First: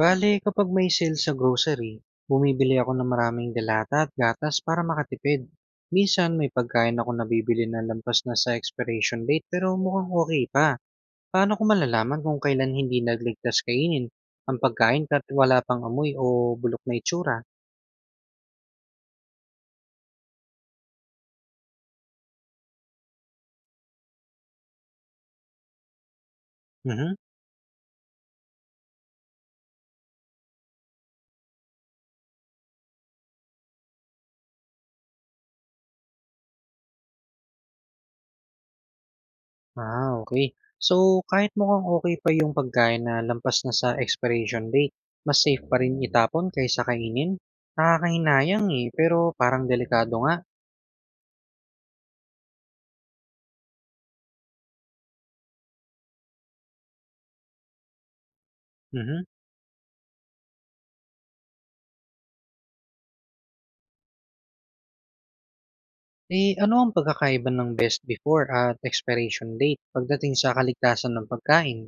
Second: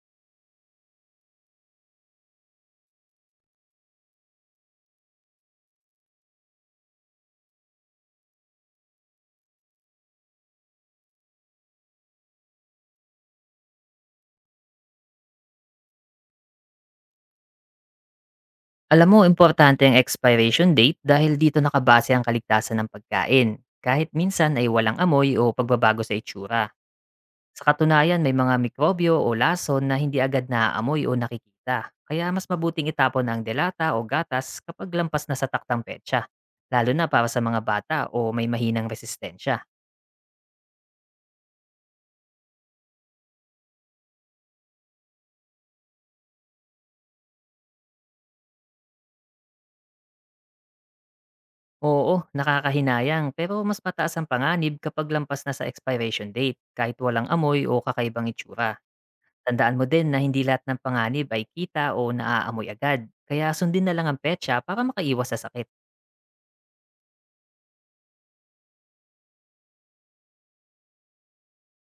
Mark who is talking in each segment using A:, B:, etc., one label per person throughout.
A: Bale, kapag may sale sa grocery, bumibili ako ng maraming delata at gatas para makatipid. Minsan may pagkain ako nabibili na lampas na sa expiration date pero mukhang okay pa. Paano ko malalaman kung kailan hindi nagligtas kainin ang pagkain kahit wala pang amoy o bulok na itsura?
B: Alam mo, importante ang expiration date dahil dito nakabase ang kaligtasan ng pagkain. Kahit minsan ay walang amoy o pagbabago sa itsura.
A: Mhm.
B: Sa katunayan, may mga mikrobyo o lason na hindi agad naaamoy o nakikita. Kaya mas mabuting itapon ang delata o gatas kapag lampas na sa taktang petsa. Lalo na para sa mga bata o may mahinang resistensya.
A: Ah, okay. So, kahit mukhang okay pa yung pagkain na lampas na sa expiration date, mas safe pa rin itapon kaysa kainin? Nakakahinayang eh, pero parang delikado nga.
B: Oo, nakakahinayang pero mas mataas ang panganib kapag lampas na sa expiration date kahit walang amoy o kakaibang itsura.
A: Mhm.
B: Tandaan mo din na hindi lahat ng panganib ay kita o naaamoy agad, kaya sundin na lang ang petsa para makaiwas sa sakit.
A: Eh, ano ang pagkakaiba ng best before at expiration date pagdating sa kaligtasan ng pagkain?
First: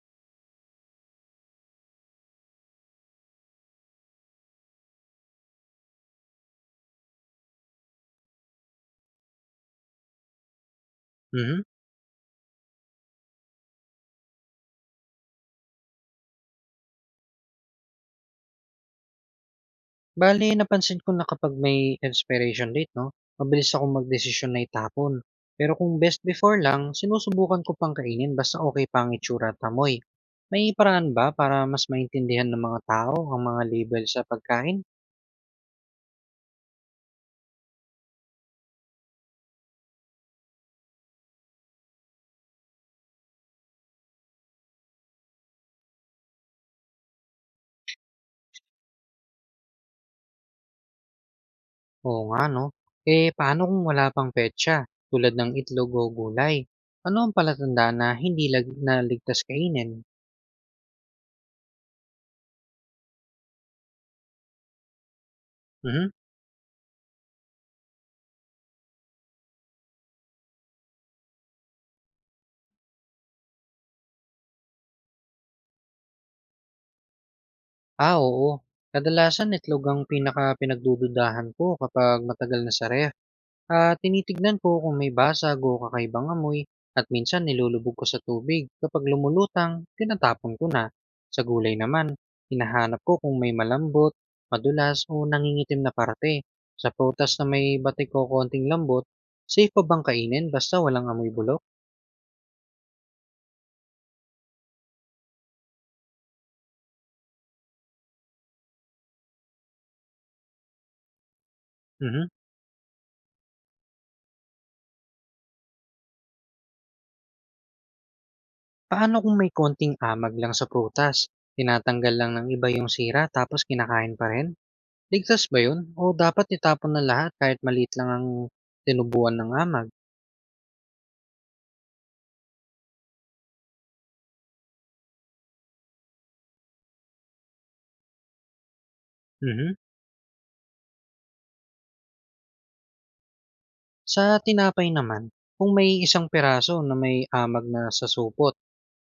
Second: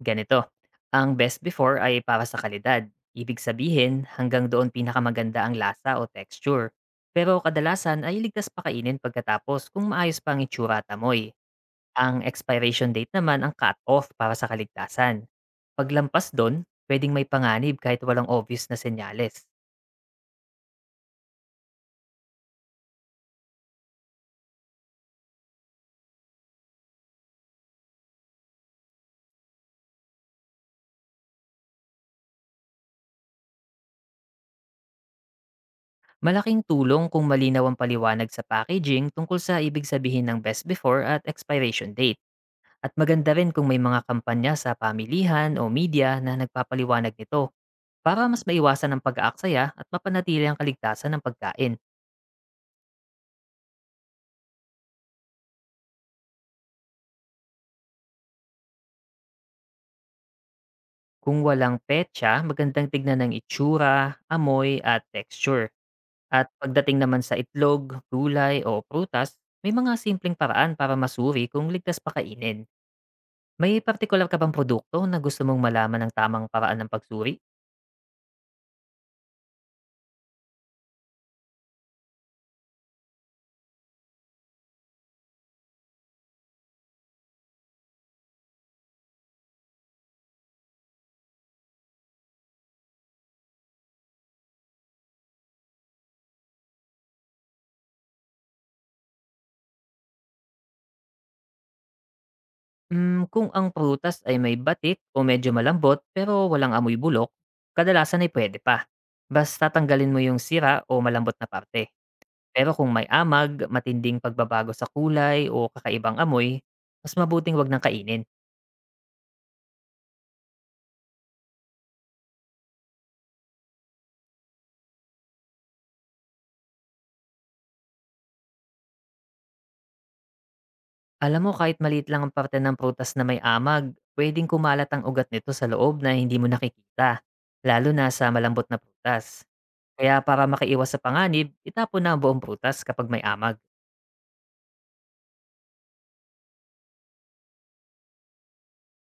B: Ganito, ang best before ay para sa kalidad. Ibig sabihin, hanggang doon pinakamaganda ang lasa o texture. Pero kadalasan ay ligtas pakainin pagkatapos kung maayos pa ang itsura at amoy.
A: Mhm.
B: Ang expiration date naman ang cut-off para sa kaligtasan. Paglampas doon, pwedeng may panganib kahit walang obvious na senyales.
A: Bale, napansin ko na kapag may expiration date, no, mabilis akong magdesisyon na itapon. Pero kung best before lang, sinusubukan ko pang kainin basta okay pa ang itsura at amoy. May paraan ba para mas maintindihan ng mga tao ang mga label sa pagkain?
B: Malaking tulong kung malinaw ang paliwanag sa packaging tungkol sa ibig sabihin ng best before at expiration date. At maganda rin kung may mga kampanya sa pamilihan o media na nagpapaliwanag nito para mas maiwasan ang pag-aaksaya at mapanatili ang kaligtasan ng pagkain.
A: Oo nga, no? Eh, paano kung wala pang petsa, tulad ng itlog o gulay? Ano ang palatandaan na naligtas kainin?
B: Kung walang petsa, magandang tignan ng itsura, amoy at texture.
A: Mhm.
B: At pagdating naman sa itlog, gulay o prutas, may mga simpleng paraan para masuri kung ligtas pa kainin. May partikular ka bang produkto na gusto mong malaman ng tamang paraan ng pagsuri?
A: Ah, oo. Kadalasan itlog ang pinaka-pinagdududahan ko kapag matagal na sa ref. At tinitignan ko kung may basag o kakaibang amoy at minsan nilulubog ko sa tubig. Kapag lumulutang, tinatapon ko na. Sa gulay naman, hinahanap ko kung may malambot, madulas o nangingitim na parte. Sa prutas na may batik o konting lambot, safe pa bang kainin basta walang amoy bulok?
B: Kung ang prutas ay may batik o medyo malambot pero walang amoy bulok, kadalasan ay pwede pa. Basta tanggalin mo yung sira o malambot na parte.
A: Mhm.
B: Pero kung may amag, matinding pagbabago sa kulay o kakaibang amoy, mas mabuting wag nang kainin.
A: Paano kung may konting amag lang sa prutas? Tinatanggal lang ng iba yung sira tapos kinakain pa rin? Ligtas ba yun o dapat itapon na lahat kahit maliit lang ang tinubuan ng amag?
B: Alam mo kahit maliit lang ang parte ng prutas na may amag, pwedeng kumalat ang ugat nito sa loob na hindi mo nakikita, lalo na sa malambot na prutas.
A: Mhm.
B: Kaya para makaiwas sa panganib, itapon na ang buong prutas kapag may amag.
A: Sa tinapay naman, kung may isang piraso na may amag na sasupot,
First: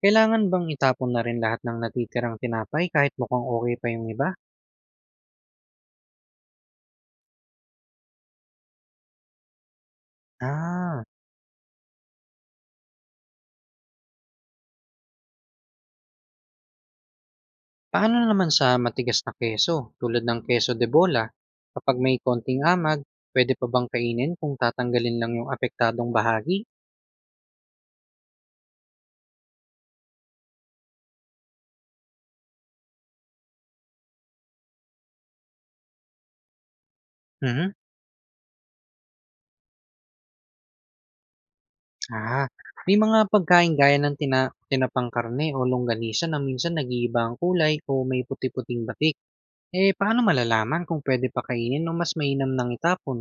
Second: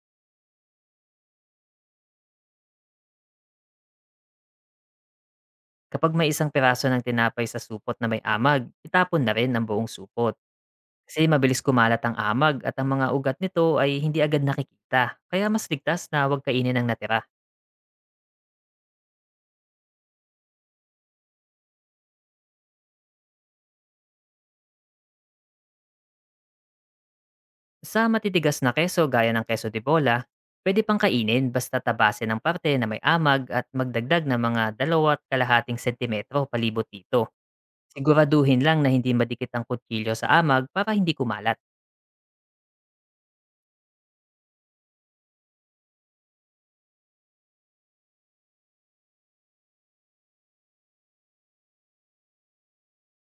A: kailangan bang itapon na rin lahat ng natitirang tinapay kahit mukhang okey pa yung iba?
B: Kapag may isang piraso ng tinapay sa supot na may amag, itapon na rin ang buong supot.
A: Ah,
B: Kasi mabilis kumalat ang amag at ang mga ugat nito ay hindi agad nakikita, kaya mas ligtas na huwag kainin ang natira.
A: paano naman sa matigas na keso tulad ng keso de bola? Kapag may konting amag, pwede pa bang kainin kung tatanggalin lang yung apektadong bahagi?
B: Sa matitigas na keso gaya ng keso de bola, pwede pang kainin basta tabasin ng parte na may amag at magdagdag ng mga 2.5 sentimetro palibot dito.
A: Mhm.
B: Siguraduhin lang na hindi madikit ang kutsilyo sa amag para hindi kumalat.
A: Ah, may mga pagkain gaya ng tinapang karne o longganisa na minsan nag-iiba ang kulay o may puti-puting batik. Eh, paano malalaman kung pwede pa kainin o mas mainam nang itapon?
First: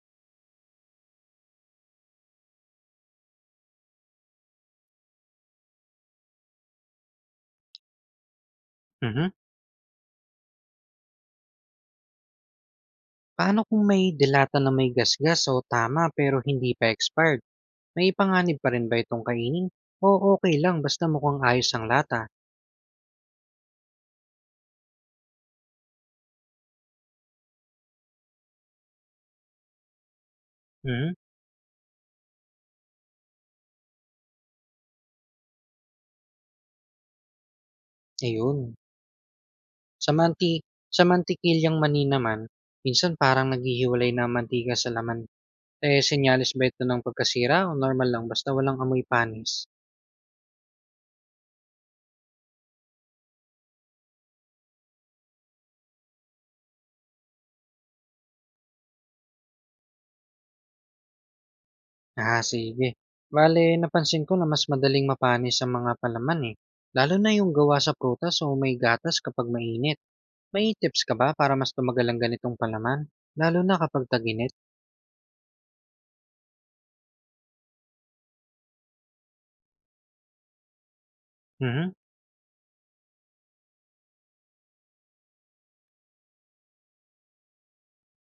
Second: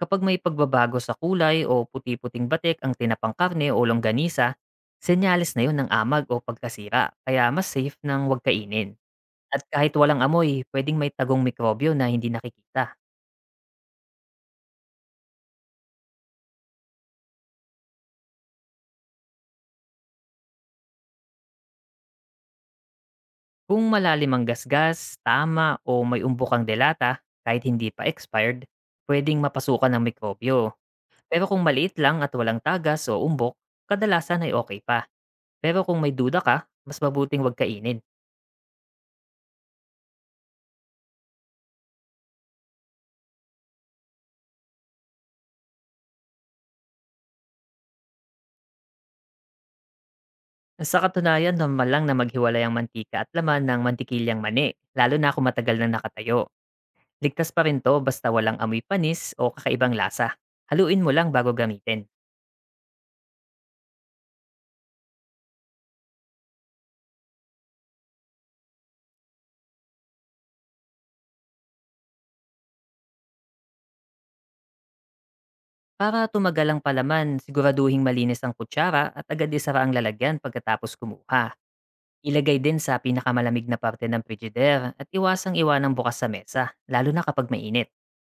B: Kapag may pagbabago sa kulay o puti-puting batik ang tinapang karne o longganisa, senyales na yon ng amag o pagkasira, kaya mas safe nang huwag kainin.
A: Mhm.
B: At kahit walang amoy, pwedeng may tagong mikrobyo na hindi nakikita.
A: Paano kung may delata na may gasgas o tama pero hindi pa expired? May panganib pa rin ba itong kainin? O okay lang basta mukhang ayos ang lata?
B: Kung malalim ang gasgas, tama o may umbo kang delata, kahit hindi pa expired, pwedeng mapasukan ng mikrobyo.
A: Mhm.
B: Pero kung maliit lang at walang tagas o umbok, kadalasan ay okay pa. Pero kung may duda ka, mas mabuting huwag kainin.
A: Ayun. Sa manti sa mantikilyang maninaman, minsan parang naghihiwalay na ang mantika sa laman. Eh, senyales ba ito ng pagkasira o normal lang basta walang amoy panis?
B: Sa katunayan, normal lang na maghiwalay ang mantika at laman ng mantikilyang mani, lalo na kung matagal na nakatayo. Ligtas pa rin to basta walang amoy panis o kakaibang lasa. Haluin mo lang bago gamitin.
A: Ah, sige. Bale, napansin ko na mas madaling mapanis ang mga palaman eh. Lalo na yung gawa sa prutas o may gatas kapag mainit. May tips ka ba para mas tumagal ang ganitong palaman? Lalo na kapag taginit?
B: Para tumagal ang palaman, siguraduhing malinis ang kutsara at agad isara ang lalagyan pagkatapos kumuha.
A: Mhm.
B: Ilagay din sa pinakamalamig na parte ng frigidaire at iwasang iwanang bukas sa mesa, lalo na kapag mainit.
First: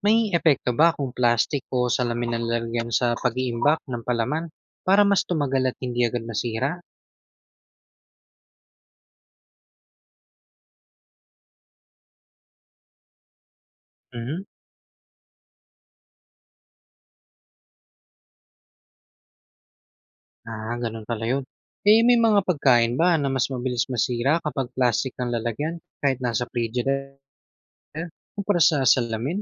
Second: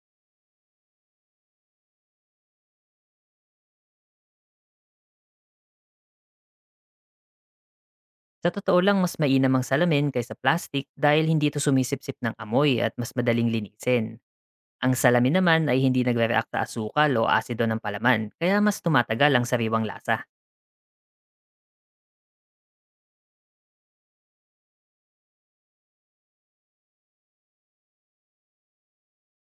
A: May epekto ba kung plastic o salamin ang lalagyan sa pag-iimbak ng palaman para mas tumagal at hindi agad masira?
B: Sa totoo lang, mas mainam ang salamin kaysa plastic dahil hindi ito sumisipsip ng amoy at mas madaling linisin.
A: Mhm.
B: Ang salamin naman ay hindi nagre-react sa asukal o asido ng palaman, kaya mas tumatagal ang sariwang lasa.
A: Ah, gano'n pala 'yun. Eh, may mga pagkain ba na mas mabilis masira kapag plastic ang lalagyan kahit nasa frigidaire kumpara sa salamin?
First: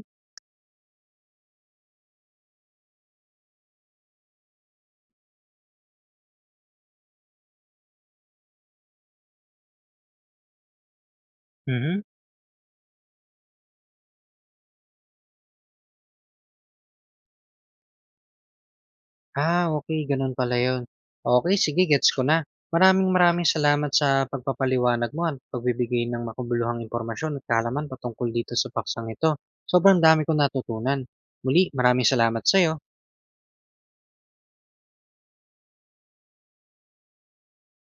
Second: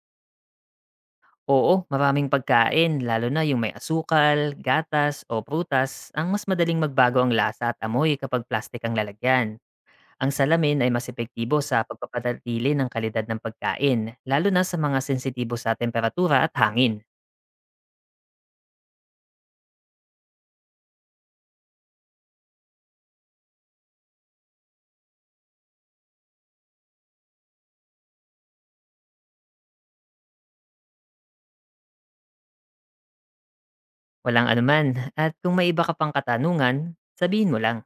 B: Oo, maraming pagkain, lalo na yung may asukal, gatas o prutas, ang mas madaling magbago ang lasa at amoy kapag plastik ang lalagyan. Ang salamin ay mas epektibo sa
A: Mhm.
B: pagpapanatili ng kalidad ng pagkain, lalo na sa mga sensitibo sa temperatura at hangin.
A: Ah, okay, gano'n pala 'yun. Okay, sige gets ko na. Maraming maraming salamat sa pagpapaliwanag mo at pagbibigay ng makabuluhang impormasyon at kaalaman patungkol dito sa paksang ito. Sobrang dami kong natutunan. Muli, maraming salamat sa'yo.
B: Walang anuman, at kung may iba ka pang katanungan, sabihin mo lang.